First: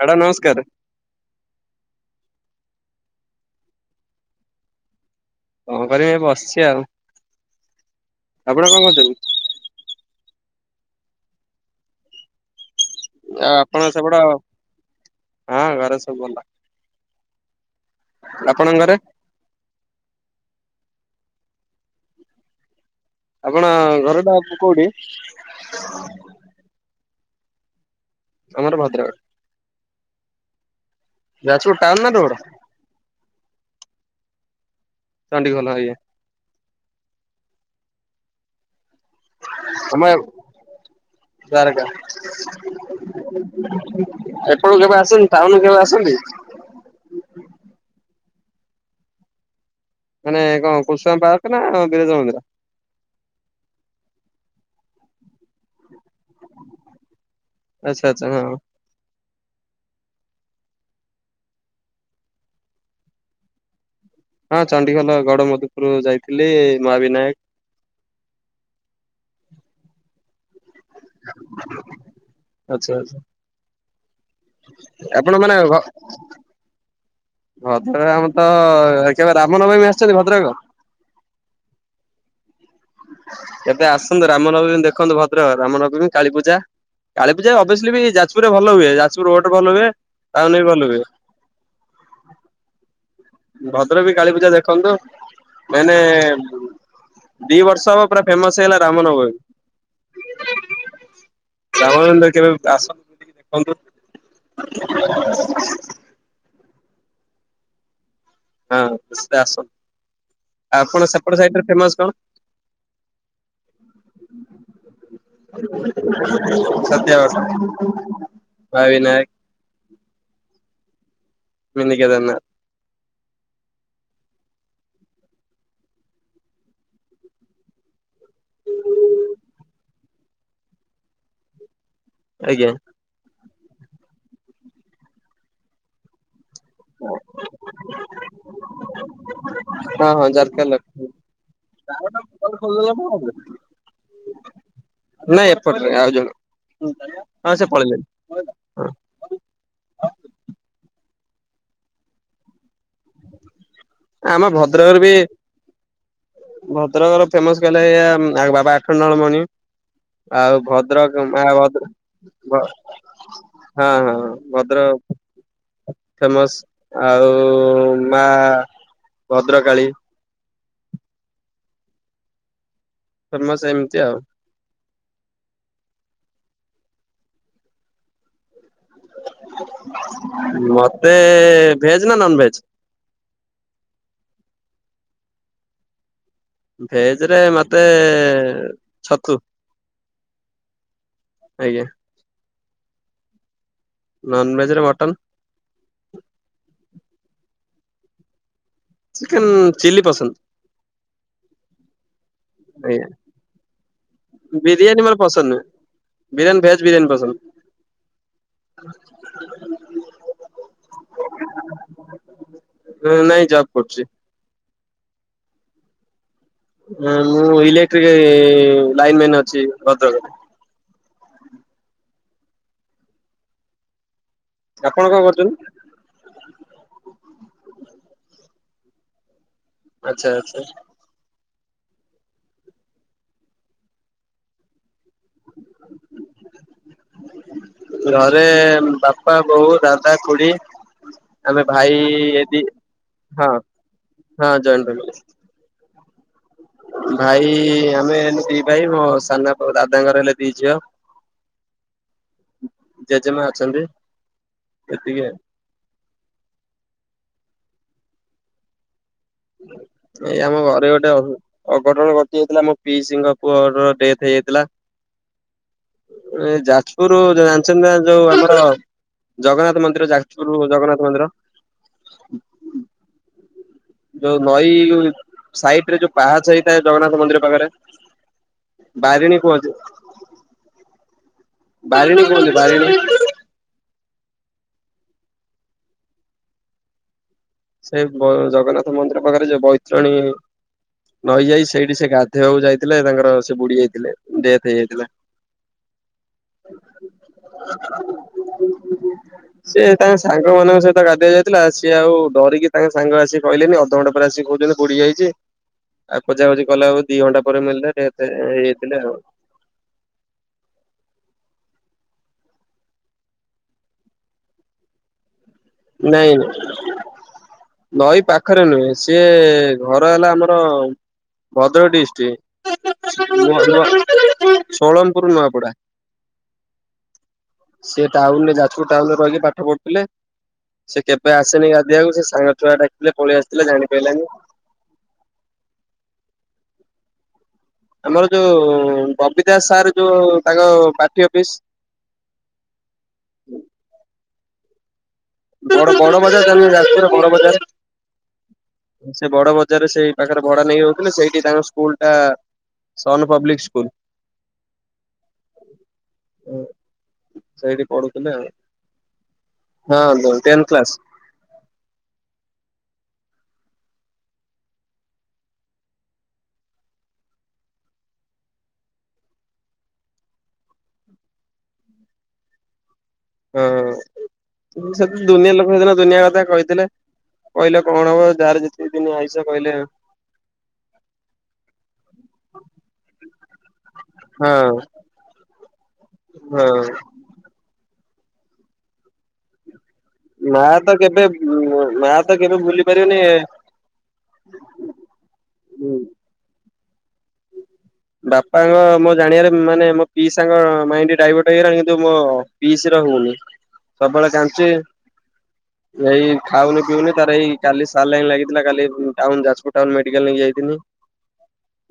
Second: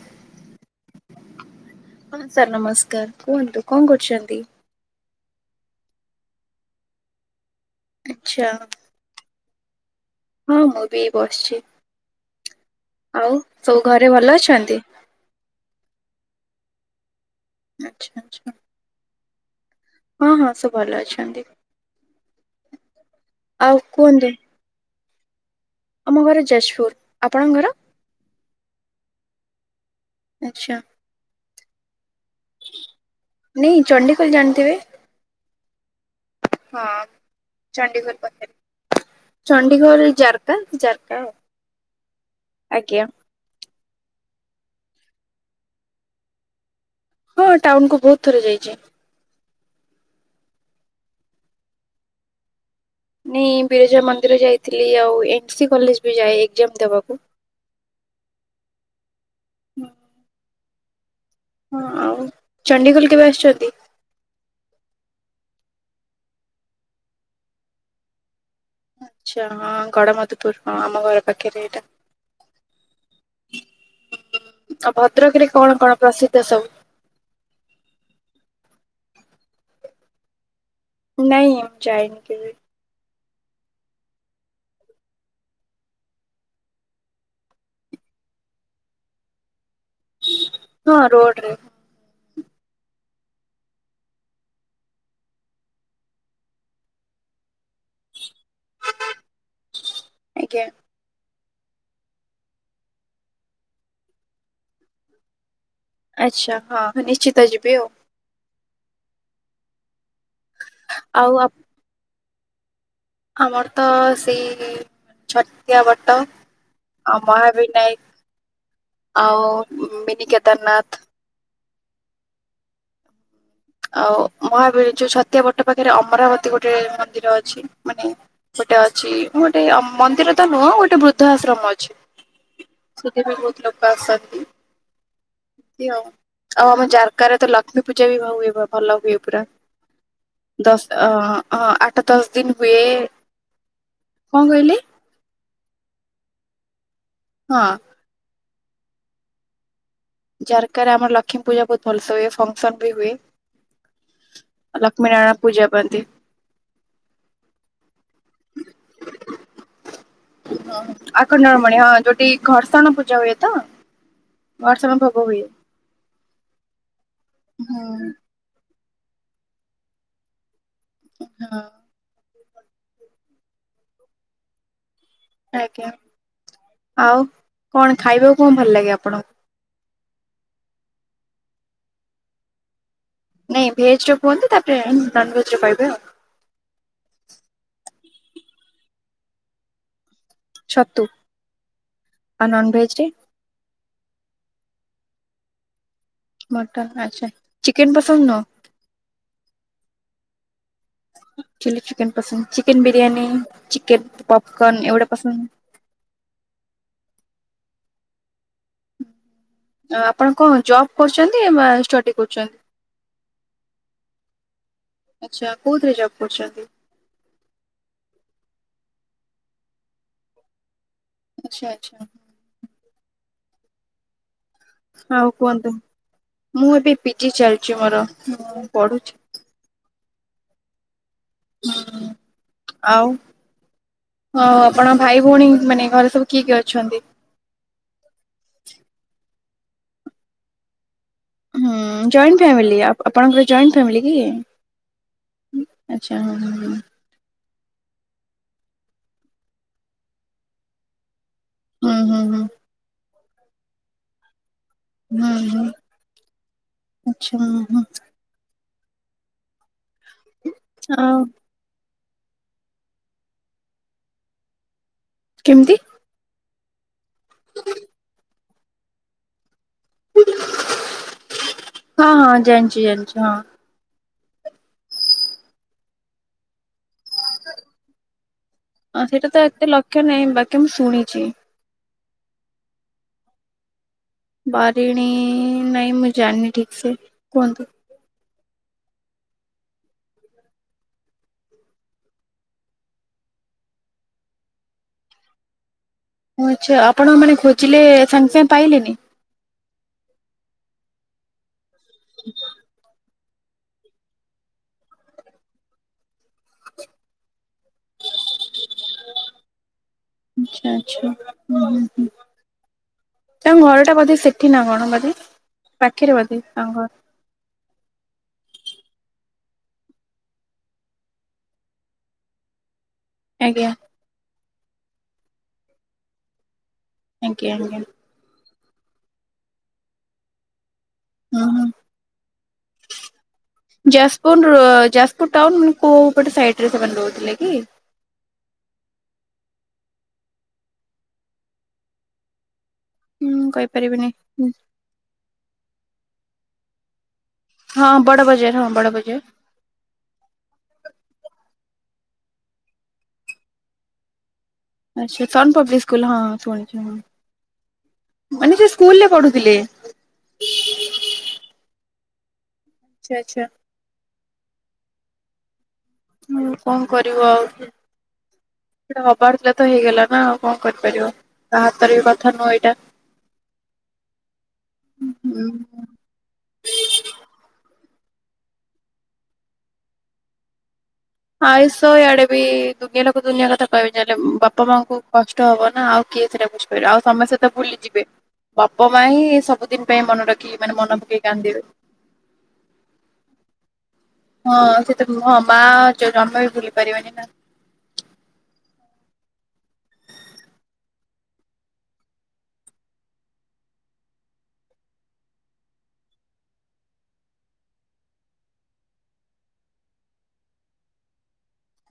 Madam ନମସ୍କାର ହଁ sir ନମସ୍କାର କୁହନ୍ତୁ କଣ କରୁଛନ୍ତି? କଣ କରିବି ଏଇ ବସିଛି ଆଉ। ଆଚ୍ଛା ଆପଣ କଣ କରୁଛନ୍ତି ହଁ ମୁଁ ବି ବସିଛି। ଆଉ ଆପଣ ସବୁ ଘରେ ସେପଟ ଭଲ ଅଛନ୍ତି? ହଁ ଘର ସବୁ ଭଲ। ଆଚ୍ଛା ଆଚ୍ଛା। ଆପଣଙ୍କ ଘରେ? ହଁ ହଁ ସବୁ ଭଲ ଅଛନ୍ତି। ଆପଣ ଆଉ ଘର କୁହନ୍ତୁ ଟା କୋଉଠି? ଆମ ଘର ଯାଜପୁର, ଆପଣଙ୍କ ଘର? ଆମର ଭଦ୍ରକ। ଆଚ୍ଛା। ଯାଜପୁର୍ ଟାଉନ୍ ନା ରୋଡ୍? ନାଇଁ ଚଣ୍ଡିଖୋଲ ଜାଣିଥିବେ? ଚଣ୍ଡିଖୋଲ ଆଜ୍ଞା। ହଁ ଚଣ୍ଡିଖୋଲ୍ ପାଖେରେ। ଆମ ଚଣ୍ଡିଖୋଲ୍ ଜାର୍ କା ଜାର୍ କା ଆଉ ଆଜ୍ଞା। ଅପଟକୁ କେବେ ଆସନ୍ତି ଟାଉନ କେବେ ଆସନ୍ତି? ହଁ ଟାଉନ୍ କୁ ବହୁତ୍ ଥର ଯାଇଛି। ମାନେ କଣ କୁସୁମା ପାର୍କ ନା ବିରଜା ମନ୍ଦିର? ନାଇଁ ବିରଜା ମନ୍ଦିର ଯାଇଥିଲି ଆଉ ଏନ୍ ସି କଲେଜ ବି ଯାଏ ଏଜ୍ଜାମ ଦେବାକୁ। ଆଚ୍ଛା ଆଚ୍ଛା ହଁ। ହୁଁ। ହଁ ଆଉ ଚଣ୍ଡିଖୋଲ୍ କେବେ ଆସୁଛନ୍ତି? ହଁ ଚଣ୍ଡିଖୋଲ ଗଡ ମଧୁପୁର ଯାଇଥିଲି ମାହାବିିନାୟକ ଆଚ୍ଛା ହଁ ଗଡ ମଧୁପୁର ହଁ ଆମ ଘର ପାଖରେ ଏଇଟା। ଆଚ୍ଛା ଆଚ୍ଛା ଉଁ ଆଉ ଆପଣ ଭଦ୍ରକ ରେ ମାନେ ଭ କଣ କଣ ପ୍ରସିଦ୍ଧ ସବୁ? ଭଦ୍ରକ ଆମର ତ କେବେ ରାମନବମୀ ଆସିଛନ୍ତି ଭଦ୍ରକ? ନାଇଁ ମୁଁ ଯାଇନି କେବେ। ଏବେ ଆସନ୍ତୁ ରାମନବମୀ ଦେଖନ୍ତୁ ଭଦ୍ରକ ରାମନବମୀ କାଳୀ ପୂଜା। କାଳି ପୂଜା ଅଭିଏସଲି ବି ଯାଜପୁର ରେ ଭଲ ହୁଏ ଜାଯପୁରୁ ରୋଡ ରେ ଭଲ ହୁଏ। ହଁ ରୋଡ୍ ରେ। ଭଦ୍ରକ ବି କାଳୀ ପୂଜା ଦେଖନ୍ତୁ ମେନେ ଦି ବର୍ଷ ହବ ପୁରା ଫେମସ୍ ହେଲା ରାମ ଆଜ୍ଞା ନବମୀ। ରାମ [unintelligible] କେବେ ଆସନ୍ତୁ ବୁଲିକି ଦେଖନ୍ତୁ। ଆଚ୍ଛା ହଁ ନିଶ୍ଚିତ ଯିବି ଆଉ। ହଁ ସିଏ ଆସନ୍ତୁ ଆପଣ ଆଉ ସେପଟ ଆ ସାଇଟ୍ ରେ ଫେମସ କଣ? ଆମର ତ ସେଇ ମା ଛତିଆ ବଟ ଛତିଆ ଆଉ ବଟ ମହାବିନାୟକ ମହାବିନାୟକ ଆଉ mini Kedarnath. Mini Kedarnath. ଆଉ ମହାବୀର ଯୋଉ ଛତଆ ବଟ ପାଖରେ ଅମରାବତୀ ଗୋଟେ ମନ୍ଦିର ଅଛି ମାନେ ଗୋଟେ ଅଛି ଉଁ ଗୋଟେ ଅ ମନ୍ଦିର ତ ନୁହଁ ଗୋଟେ ବୃଦ୍ଧା ଆଶ୍ରମ ଅଛି। ଆଜ୍ଞା। ସେଠି ବି ବହୁତ୍ ଲୋକ ଆସନ୍ତି। ଏମିତି ଆଉ ଆଉ ଆମ ଜାରକା ରେ ତ ଲକ୍ଷ୍ମୀ ପୂଜା ବି ହୁଏ ଭ ଭଲ ହୁଏ ପୁରା। ହଁ ହଁ ଜାରକା ଲ ଦଶ ଅ ହଁ ଆଠ ଦଶ ଦିନି ହୁଏ କଣ କହିଲେ? ନାଇଁ ଏପଟରେ ଆଉ ଜଣ ହଁ ସେ ପଳେଇଲେଣି। ହଁ ଯାରକାରେ ଆମର ଲକ୍ଷ୍ମୀ ପୂଜା ବହୁତ୍ ଭଲସ ହୁଏ ଫଙ୍କସନ ବି ହୁଏ। ଲକ୍ଷ୍ମୀ ନାରାୟଣ ପୂଜା ପାଆନ୍ତି। ଭଦ୍ରକ ର ଫେମସ ଗଲେ ଏଇଆ ଉଁ ଆ ବାବା ଆଖଣ୍ଡଳମଣି। ଆଉ ଭଦ୍ରକ ଆ ଆଖଣ୍ଡଳମଣି ଭଦ୍ର ହଁ ଯୋଉଠି ଭ ଘର୍ଷଣ ପୂଜା ହୁଏ ତ ହଁ ହଁ ଘର୍ଷଣ ଭୋଗ ଭଦ୍ରକ ହୁଏ ଫେମସ ଆଉ ହୁଁ ମା ଭଦ୍ରକାଳୀ। ହଁ। ଫେମସ ଏମିତି ଆଉ। ଆଜ୍ଞା ଆଉ କଣ ଖାଇବାକୁ କଣ ଭଲ ଲାଗେ ଆପଣଙ୍କୁ? ମତେ ଭେଜ ନା ନନଭେଜ। ନାଇଁ ଭେଜର କୁହନ୍ତୁ ତାପରେ ନନଭେଜ ର କହିବେ ଆଉ। ଭେଜ ରେ ମତେ ଛତୁ। ଛତୁ ଆଜ୍ଞା ଆଉ ନନଭେଜରେ। ନନଭେଜ ରେ ମଟନ୍। ମଟନ୍ ଆଚ୍ଛା ଚିକେନ ପସନ୍ଦ ନୁହଁ। ଚିକେନ ଚିଲ୍ଲି ପସନ୍ଦ। ଚିଲ୍ଲି ଚିକେନ ପସନ୍ଦ ଚିକେନ ଆଜ୍ଞା ବିିରିୟାନ ଚିକେନ ପପକନ୍ ଏଇଗୁଡ଼ା ପସନ୍ଦ [unintelligible] ବିରିୟାନ ଭେଜ୍ ବିରିୟାନ ପସନ୍ଦ। ଆପଣ କଁ ଜବ୍ କରୁଛନ୍ତି ବା ଷ୍ଟଡି କରୁଚନ୍ତି। ଉଁ ନାଇଁ ଜବ କରୁଚି। ଆଚ୍ଛା କୋଉଥିରେ ଜବ କରୁଛନ୍ତି। ଉଁ ମୁଁ ଇଲେକ୍ଟ୍ରିକ ଲାଇନ ମ୍ୟାନ୍ ଅଛି ଭଦ୍ରକରେ। ଆଚ୍ଛା ଆଚ୍ଛା। ଆପଣ କଣ ଆଉ କରୁଛନ୍ତି? କୁହନ୍ତୁ ମୁଁ ଏବେ ପିଜି ଚାଲିଚି ମୋର ମୁଁ ପଢୁଛି। ଆଚ୍ଛା ଆଚ୍ଛା। ହୁଁ ଆଉ। ଅ ଆପଣଙ୍କ ଭାଇ ଭୋଉଣୀ ମାନେ ଘରେ ସବୁ କିଏ କିଏ ଅଛନ୍ତି। ଘରେ ବାପା ବୋଉ ଦାଦା ଖୁଡ଼ି। ହୁଁ ଜଏଣ୍ଟ ଫ୍ୟାମିଲି ଆପ ଆପଣଙ୍କର ହଁ ଜଏଣ୍ଟ ଫ୍ୟାମିଲି କି। ହଁ ଜଏଣ୍ଟ ଫ୍ୟାମିଲି। ହୁଁ ଆଚ୍ଛା [unintelligible] ଭାଇ ଆମେ ହେନୁ ଦି ଭାଇ ମୋ ସାନଆପ ଦାଦାଙ୍କର ହେଲେ ଦି ଝିଅ। ହୁଁ ହୁଁ ହୁଁ। ଜେଜେମା ଅଛନ୍ତି। ଏତିକି ହୁଁ ହୁଁ ଆଚ୍ଛା ଉହୁଁ। ଏଇ ଆମ ଘରେ ଗୋଟେ ଆଉ [unintelligible] ଅଘଟଣ ଘଟି ଯାଇଥିଲା ମୋ ପିସିଙ୍କ ପୁଅର ଡେଥ ହେଇଯାଇଥିଲା। କେମିତି। ଏଇ ଯାଜପୁରୁ ଜାଣିଚନ୍ତି ନା ଯୋଉ ଆମର ଜଗନ୍ନାଥ ମନ୍ଦିର ଯାଜପୁରୁ ଜଗନ୍ନାଥ ମନ୍ଦିର। ହଁ ହଁ ଜାଣିଚି ଜାଣିଚି ହଁ। ଯୋଉ ନଈ ସାଇଟ୍ ରେ ଯୋଉ ପାହାଚ ହେଇଥାଏ ଜଗନ୍ନାଥ ମନ୍ଦିର ପାଖେରେ ବାରିଣୀ କୁହନ୍ତି। [unintelligible] ନାଇଁ ବାକି ମୁଁ ଶୁଣିଚି। ବାରିଣୀ କୁହନ୍ତି ବାରିଣୀ। ବାରିଣୀ ନାଇଁ ମୁଁ ଜାଣିନି ଠିକ ସେ କୁହନ୍ତୁ। ସେଇ ବ ଜଗନ୍ନାଥ ମନ୍ଦିର ପାଖେରେ ଯୋଉ ବୈତରଣୀ। ନଈ ଯାଇଛି ସେଇଠି ସିଏ ଗାଧୋଇବାକୁ ଯାଇଥିଲେ ତାଙ୍କର ସେ ବୁଡ଼ି ଯାଇଥିଲେ ଡେଥ ହେଇଯାଇଥିଲା। [inaudible] ଓ ଆଚ୍ଛା ଆପଣ ମାନେ ଖୋଜିଲେ ସାଙ୍ଗେ ସାଙ୍ଗେ ପାଇଲେନି। ସିଏ ତାଙ୍କ ସାଙ୍ଗ ମାନଙ୍କ ସହିତ ଗାଧେଇ ଯାଇଥିଲା ସିଏ ଆଉ ଡରିକି ତାଙ୍କେ ସାଙ୍ଗ ଆସିକି କହିଲେନି ଅଧ ଘଣ୍ଟେ ପରେ ଆସି କୋହୁଚନ୍ତି ବୁଡି ଯାଇଚି। ଆଉ ଖୋଜା ଖୋଜି କଲେ [unintelligible] ଦି ଘଣ୍ଟା ପରେ ମିଳିଲେ ଡେଥ ହେଇଥିଲେ ଆଉ। ଆଚ୍ଛା ଆଚ୍ଛା ହୁଁ ହୁଁ ହୁଁ। ତାଙ୍କ ଘର ଟା ବୋଧେ ସେଠି ନା କଣ ବୋଧେ? ପାଖରେ ନାଇଁ ବୋଧେ ତାଙ୍କ ଘର ନାଇଁ। ନଈ ପାଖରେ ନୁହେଁ ସିଏ ଘର ହେଲା ଆମର ଭଦ୍ରକ ଡିଷ୍ଟ। ଆଜ୍ଞା [unintelligible] ଷୋଳନପୁର ନୂଆପଡ଼ା। ଆଜ୍ଞା ଆଜ୍ଞା। ସେ ଟାଉନ ରେ ଯାଜପୁର ଟାଉନ ରେ ରହିକି ପାଠ ପଢୁଥିଲେ ସେ କେବେ ହୁଁ ହୁଁ। ଆସେନି ଗାଧୋଇବାକୁ ସେ ସାଙ୍ଗ ଛୁଆ ଡାକିଥିଲେ ପଳେଇ ଆସିଥିଲା ଜାଣି ପାରିଲାନି। ଯାଜପୁର ଯାଜପୁର ଟାଉନ ମାନେ କୋଉ ପଟ ସାଇଡ ରେ ସେମାନେ ରହୁଥିଲେ କି? ଆମର ଯୋଉ ବବି ଦାସ ସାର୍ ଯୋଉ ତାଙ୍କ ପାର୍ଟି ଅଫିସ ହୁଁ କହିପାରିବିନି। ବଡ ବଡ ବଜାର ଜାନ ଯାଜପୁର ର ବଡ ବଜାର ହଁ ବଡ ବଜାର ହଁ ବଡ ବଜାର। ସେ ବଡ ବଜାରରେ ସେଇ ପାଖରେ ଭଡା ନେଇକି ରହୁଥିଲେ। ସେଇଠି ତାଙ୍କ ସ୍କୁଲ ଟା ସନ ପବ୍ଲିକ ସ୍କୁଲ। ଆଛା ସନ ପବ୍ଲିକ ସ୍କୁଲ ହଁ ଶୁଣିଚି ସେଇଠି ପଢୁଥିଲେ ହୁଁ ଆଉ ମାନେ ଯୋଉ ସ୍କୁଲ ରେ ପଢୁଥିଲେ? ହଁ ଦ ଟେନ୍ଥ କ୍ଲାସ୍। ଆଛା ଆଛା। ହଁ କଣ କରିବୁ ଆଉ? ସେଟା ହବାର ଥିଲା ତ ହେଇଗଲା ନା ଆଉ କଣ କରିପାରିବ। କାହା ହାତର ବି କଥା ନୁହଁ ଏଇଟା। ହଁ ସେ ତ ଦୁନିଆ ଲୋକକୁ ହୁଁ। ସେଦିନ ଦୁନିଆ କଥା କହିଥିଲା। କହିଲେ କଣ ହବ ଯାହାର ଯେତିକି ଦିନ ଆଇସ କହିଲେ ଆୟୁଷ ଆଡେ ବି ଦୁନିଆ ଲୋକ ଦୁନିଆ କଥା କହିବେ ଚାଲେ ହଁ ବାପା ମାଆଙ୍କୁ କଷ୍ଟ ହବ ନା ଆଉ କିଏ ସେଇଟା ହଁ ବୁଝିପାରିବ ଆଉ ସମେ ସହିତ ଭୁଲିଯିବେ ବାପା ମା ହିଁ ସବୁଦିନ ପାଇଁ ମନେ ରଖିକି ମା ମାନେ ମନେ ତ ପକେଇ କେବେ କାନ୍ଦିବେ। ମା ତ କେବେ ଭୁଲି ପାରିବନି ହଁ ସେ ତ ହଁ ମା ଜ ଜମା ବି ଭୁଲି ପାରିବନି ନା। ବାପାଙ୍କ ମୋ ଜାଣିବାରେ ମାନେ ମୋ ପିଇସା ଙ୍କ ମାଇଣ୍ଡ ଡାଇଭର୍ଟ ହେଇଗଲାଣି କିନ୍ତୁ ମ ପିଇସି ର ହଉନି। ସବୁବେଳେ କାନ୍ଦୁଚି। ଏଇ ଖାଉନି ପିଉନି ତାର ଏଇ କାଲି ସାଲାଇନ୍ ଲାଗିଥିଲା କାଲି ଉଁ ଟାଉନ୍ ଯାଜପୁର ଟାଉନ୍ ମେଡିକାଲ୍ ନେଇକି ଯାଇଥିନି।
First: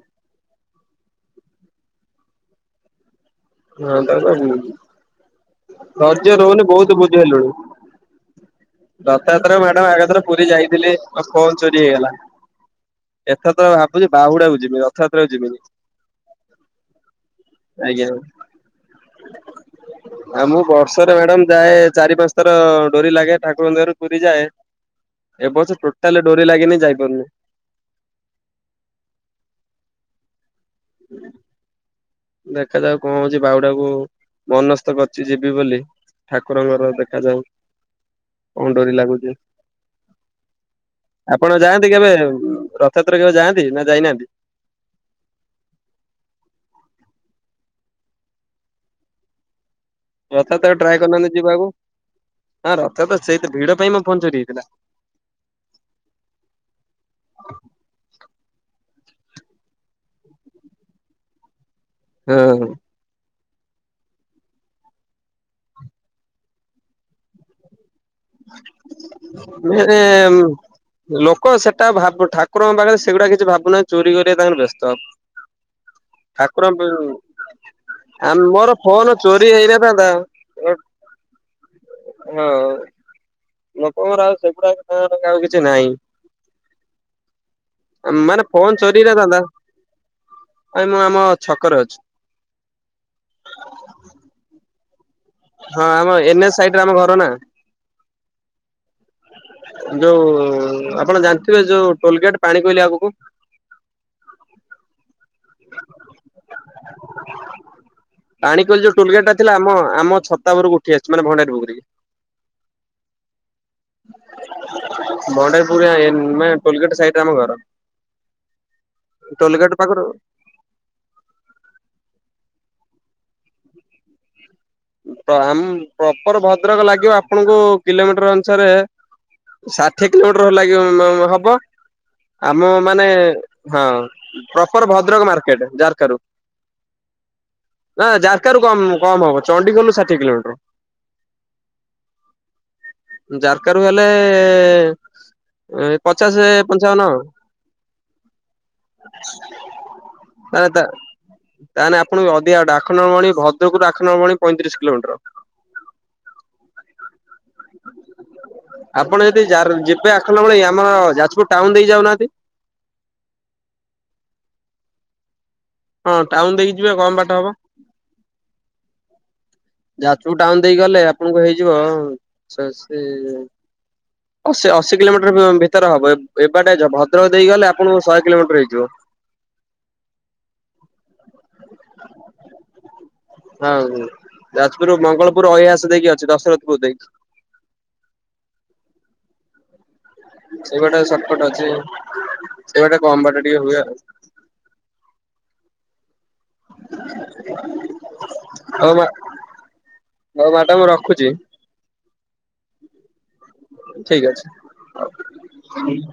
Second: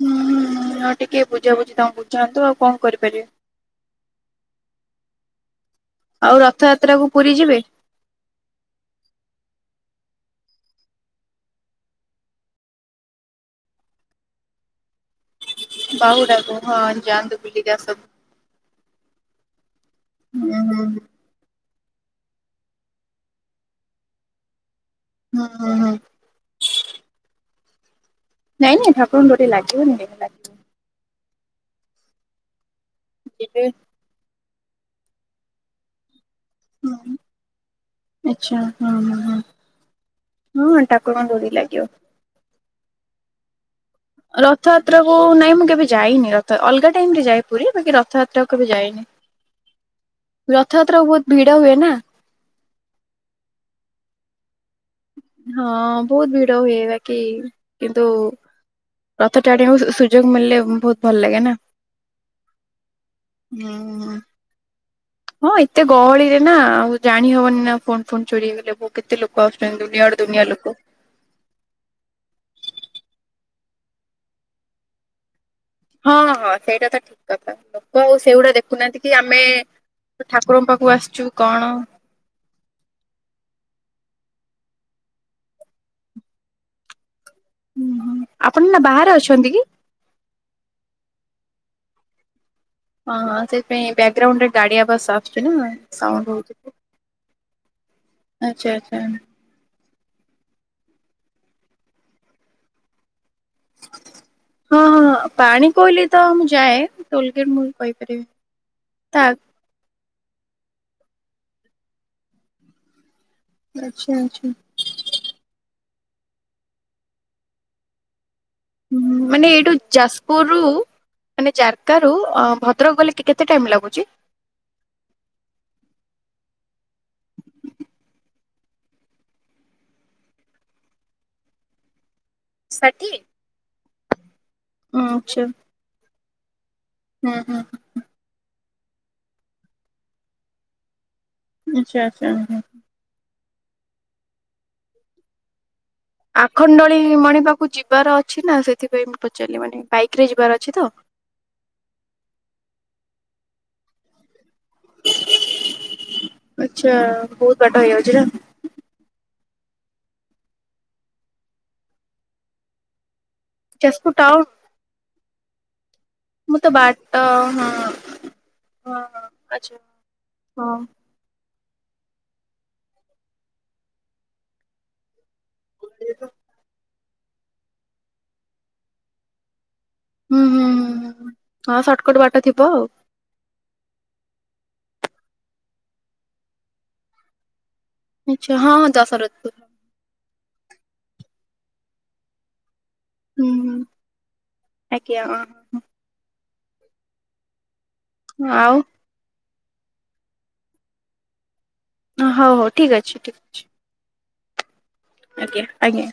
ହୁଁ ହୁଁ ହୁଁ ଆଉ ଟିକେ ବୁଜାବୁଜି ତାଙ୍କୁ ବୁଝାନ୍ତୁ ଆଉ କଣ କରିପାରିବେ। ହଁ ତାର ତ ଉଁ ଆଉ ଧର୍ଯ୍ୟ ରଉନି ରଥଯାତ୍ରା ବୋହୁତ କୁ ପୁରୀ ବୁଝେଇଲୁଣି। ଯିବେ ରଥଯାତ୍ରାରେ ମ୍ୟାଡାମ ଆଗଥର ପୁରୀ ଯାଇଥିଲି ମୋ ଫୋନ୍ ଚୋରି ହେଇଗଲା। ଏଥର ତ ଭାବୁଚି ବାହୁଡାକୁ ଯିମି ରଥଯାତ୍ରାକୁ ଯିମିନି। ବାହୁଡାକୁୁ ହଁ ଯାଆନ୍ତୁ ବୁଲିକି ଆଜ୍ଞା ଆସନ୍ତୁ। ଆଉ ହୁଁ ମୁଁ ହୁଁ ବର୍ଷରେ ମ୍ୟାଡାମ ଯାଏ ଚାରି ପାଂସ୍ ଥର ଡୋରି ଲାଗେ ଠାକୁରଙ୍କ ଦୟାରୁ ପୁରୀ ଯାଏ ହୁଁ ଏ ହୁଁ ବର୍ଷ ହୁଁ ଟୋଟାଲେ ଡୋରି ଲାଗିନି ଯାଇପାରୁନି। ନାଇଁ ନାଇଁ ଠାକୁରଙ୍କ ଡୋରି ଲାଗିବନି କାଇଁ ଲା [inaudible] ଦେଖା ଯାଉ କଣ ହଉଚି ଯିବେ ବାଉଡାକୁ ମନସ୍ତ କରିଚି ଯିବି ବୋଲି ଠାକୁରଙ୍କର ଦେଖାଯାଉ ଆଚ୍ଛା କଣ ହଁ ଡୋରି ଲାଗୁଚି। ହଁ ହଁ ହଁ ଠାକୁରଙ୍କ ଡୋରି ଆପଣ ଲାଗିବ। ଯାଆନ୍ତି କେବେ ଉଁ ରଥଯାତ୍ରା କେବେ ଯାଆନ୍ତି ନା ଯାଇନାଆନ୍ତି? ରଥଯାତ୍ରାକୁ ନାଇଁ ମୁଁ କେବେ ଯାଇନି ରଥ ଅଲଗା ଟାଇମରେ ଯାଏ ପୁରୀ ବାକି ରଥଯାତ୍ରାକୁ କେବେ ଯାଇନି। ରଥଯାତ୍ରାକୁ ରଥଯାତ୍ରା ଟ୍ରାଏ କୁ ବହୁତ କରୁନାଆନ୍ତି ଭିଡ ଯିବାକୁ। ହୁଏ ନା ହଁ ରଥଯାତ୍ରା ସେଇତ ଭିଡ ପାଇଁ ମୋ ଫୋନ୍ ଚୋରି ହେଇଥିଲା। ହଁ ବୋହୁତ ଭିଡ ହୁଏ ବାକି କିନ୍ତୁ ରଥ ଟାଣିଆକୁ ସୁ ସୁଯୋଗ ମିଳିଲେ ଉଁ ବୋହୁତ ଭଲ ଲାଗେ ନା। ହେଁ ଉଁ, ହୁଁ। ହଁ, ଏତେ ଗହଳିରେ ନା, ଆଉ ଜାଣି ହବନି ନା ଫୋନ୍ ଫୋନ୍ ଚୋରି ହେଇଗଲେ ବୋ କେତେ ଲୋକ ଆସୁଚନ୍ତି। ଦୁନିଆ ଆଡୁ ଦୁନିଆ ଲୋକ। ଲୋକ ସେଟା ଭାବୁ ଠାକୁରଙ୍କ ପାଖେରେ ସେଗୁଡା କିଛି, ଭାବୁନା ଚୋରି କରିଆରେ ତାଙ୍କର ବେସ୍ତ। ହଁ, ହଁ। ସେଇଟା ତ ଠିକ୍ କଥା। ଲୋକ ଆଉ ଆମ ସେଇଗୁଡା ମୋର ଦେଖୁନାହାଁନ୍ତି ଫୋନ କି ଆମେ ଚୋରି ହେଇନଥାନ୍ତା ତ, ଠାକୁରଙ୍କ ପାଖକୁ ଆସଚୁ କଣ ହଁ ଉ। ଲୋକଙ୍କର ଆଉ ସେଗୁଡାକ କହିଆ ପାଁଇକା ଆଉ କିଛି ନାହିଁ। ମାନେ ଆପଣ ଫୋନ୍ ନା ଚୋରି ବାହାରେ ହେଇନଥାନ୍ତା। ଅଛନ୍ତି କି? ଏଇ ମୁଁ ଆମ ଛକରେ ଅଛି। ହଁ, ହଁ ସେଇଥିପାଇଁ ବ୍ୟାଗ୍ ଗ୍ରାଉଣ୍ଡରେ ଗାଡି ଆବାସ୍ ସା [unintelligible] ମ ହଁ ଆମ ସାଉଣ୍ଡ ଏନ୍ ଏଚ୍ ହଉଚି। ସାଇଡରେ ଆମ ଘର ନା। ଆଛା, ଆଛା। ଯୋଉ ଆପଣ ଜାଣିଥିବେ, ଯୋଉ ଟୋଲଗେଟ୍ ପାଣିକୋଇଲି ଆଗୁକୁ [inaudible] ହଁ, ହଁ ପାଣିକୋଇଲି ତ ମୁଁ ଯାଏ। ଟୋଲ୍ ଗେଟ୍ ମୁଁ କହିପାରିବି। ପାଣିକୋଇଲି ଯୋଉ ତା ଟୁଲଗେଟ୍ ଟା ଥିଲା, ଆମ ଆମ ଛତାବରୁକୁ ଉଠି ଆସଚି। ମାନେ ଭଣ୍ଡାରୀ ପୋଖରୀକି ଆଛା ଆଛା। ଭଣ୍ଡାରୀପୁରେ ଏନ୍ ଏ ଟୋଲଗେଟ୍ ସାଇଟ୍ ରେ ଆମ ଘର। ଉଁ, ମାନେ ଏଇଠୁ ଟୋଲଗେଟ୍ ପାଖରୁ ଯାସପୁର ରୁ ମାନେ ଜାରକାରୁ ଆ ଭଦ୍ରକ ଗଲେ କେ-କେତେ ଟାଇମ୍ ଲାଗୁଚି? ତ ଆମ୍ ପ୍ରପର୍ ଭଦ୍ରକ ଲାଗିବ, ଆପଣଙ୍କୁ କିଲମିଟର ଅନୁସାରେ ଷାଠିଏ କିଲୋମିଟର ଲାଗିବ, ଉଁ ମ ମ ହବ। ଆମ ମାନେ ଷାଠିଏ ହଁ, ପ୍ରପର୍ ଭଦ୍ରକ ଆଚ୍ଛା ମାର୍କେଟ ଜାରକାରୁ। ହୁଁ, ହୁଁଁ, ହୁଁ। ନା ଜାରକାରୁ କମ୍ କମ୍ ହବ। ଚଣ୍ଡିଖୋଲରୁ ଷାଠିଏ କିଲୋମିଟର। ଆଛା, ଆଚା, ଓହୋ! ଜାରକା ରୁ ହେଲେ-ଏ ଏଁ ପଚା ଆଖଣ୍ଡଳୀମଣି ପାକୁ ଯିବାର ଅଛି ନା! ସେଥିପାଇଁ ମୁଁ ପଚାରିଲି ମାନେ ବାଇକ୍ ରେ ଯିବାର ଅଛି ତ! ତାନେ ଆପଣଙ୍କୁ ଅଧିକାବାଟ ଆଖଣ୍ଡଳମଣି ଭଦ୍ରକ ରୁ ଆଖଣ୍ଡଳମଣି ପଇଁତିରିଶ କିଲୋମିଟର ଆଛା, ବହୁତ୍ ବାଟ ହେଇଯାଉଛି ନା। ଆପଣ ଯଦି ଜାର୍ ଯିବେ, ଆଖଣ୍ଡମଣି ଆମର ଯାଜପୁର ଟାଉନ୍ ଦେଇ ଯାଉନାହାଁନ୍ତି। ଯାସ୍ ପୁର ଟାଉନ। ହଁ ଟାଉନ ମୁଁ ତ ଦେଇକି ଯିବେ କମ ବାଟ ହବ ହଁ, ହଁ। ଆଚ୍ଛା ଯାଜପୁର ଟାଉନ୍ ହଁ। ଦେଇକି ଗଲେ ଆପଣଙ୍କୁ ହେଇଯିବ, ଶସେ ଅଶୀ ଅଶୀ କିଲୋମିଟର ଭ-ଭିତରେ ହବ। ଏବ୍ ଏବାଟେ ଭଦ୍ରକ ଦେଇକି ଗଲେ ଆପଣଙ୍କୁ ଶହେ କିଲୋମିଟର ହେଇଯିବ। ହୁଁ ହୁଁ ହୁଁ ହୁଁ ହଁ, ସଟ୍ କଟ୍ ବାଟ ଥିବ ଆଉ। ହଁ, ଯାଜପୁର ମଙ୍ଗଳପୁର ଅଇହାସ ଦେଇକି ଅଛି। ଦଶରଥପୁର ଦେଇକି। ଆଚ୍ଛା, ହଁ, ହଁ ଦଶରଥପୁର। ସେଇ ବାଟେ ସର୍ଟକଟ ଅଛି। ସେଇ ବାଟେ କମ୍ ବାଟ ହୁଁ ଟିକେ ହୁଁ ହୁଏ ଆଉ। ଆଜ୍ଞା, ଅଁ। [inaudible] ଆଉ। [unintelligible] ମା, ହଉ ମାଡ଼ାମ୍ ରଖୁଛି। ଅ ହଉ ହଉ ଠିକ୍ ଅଛି ଠିକ୍ ଅଛି। ଠିକ୍ ଅଛି। ଆଜ୍ଞା ଆଜ୍ଞା।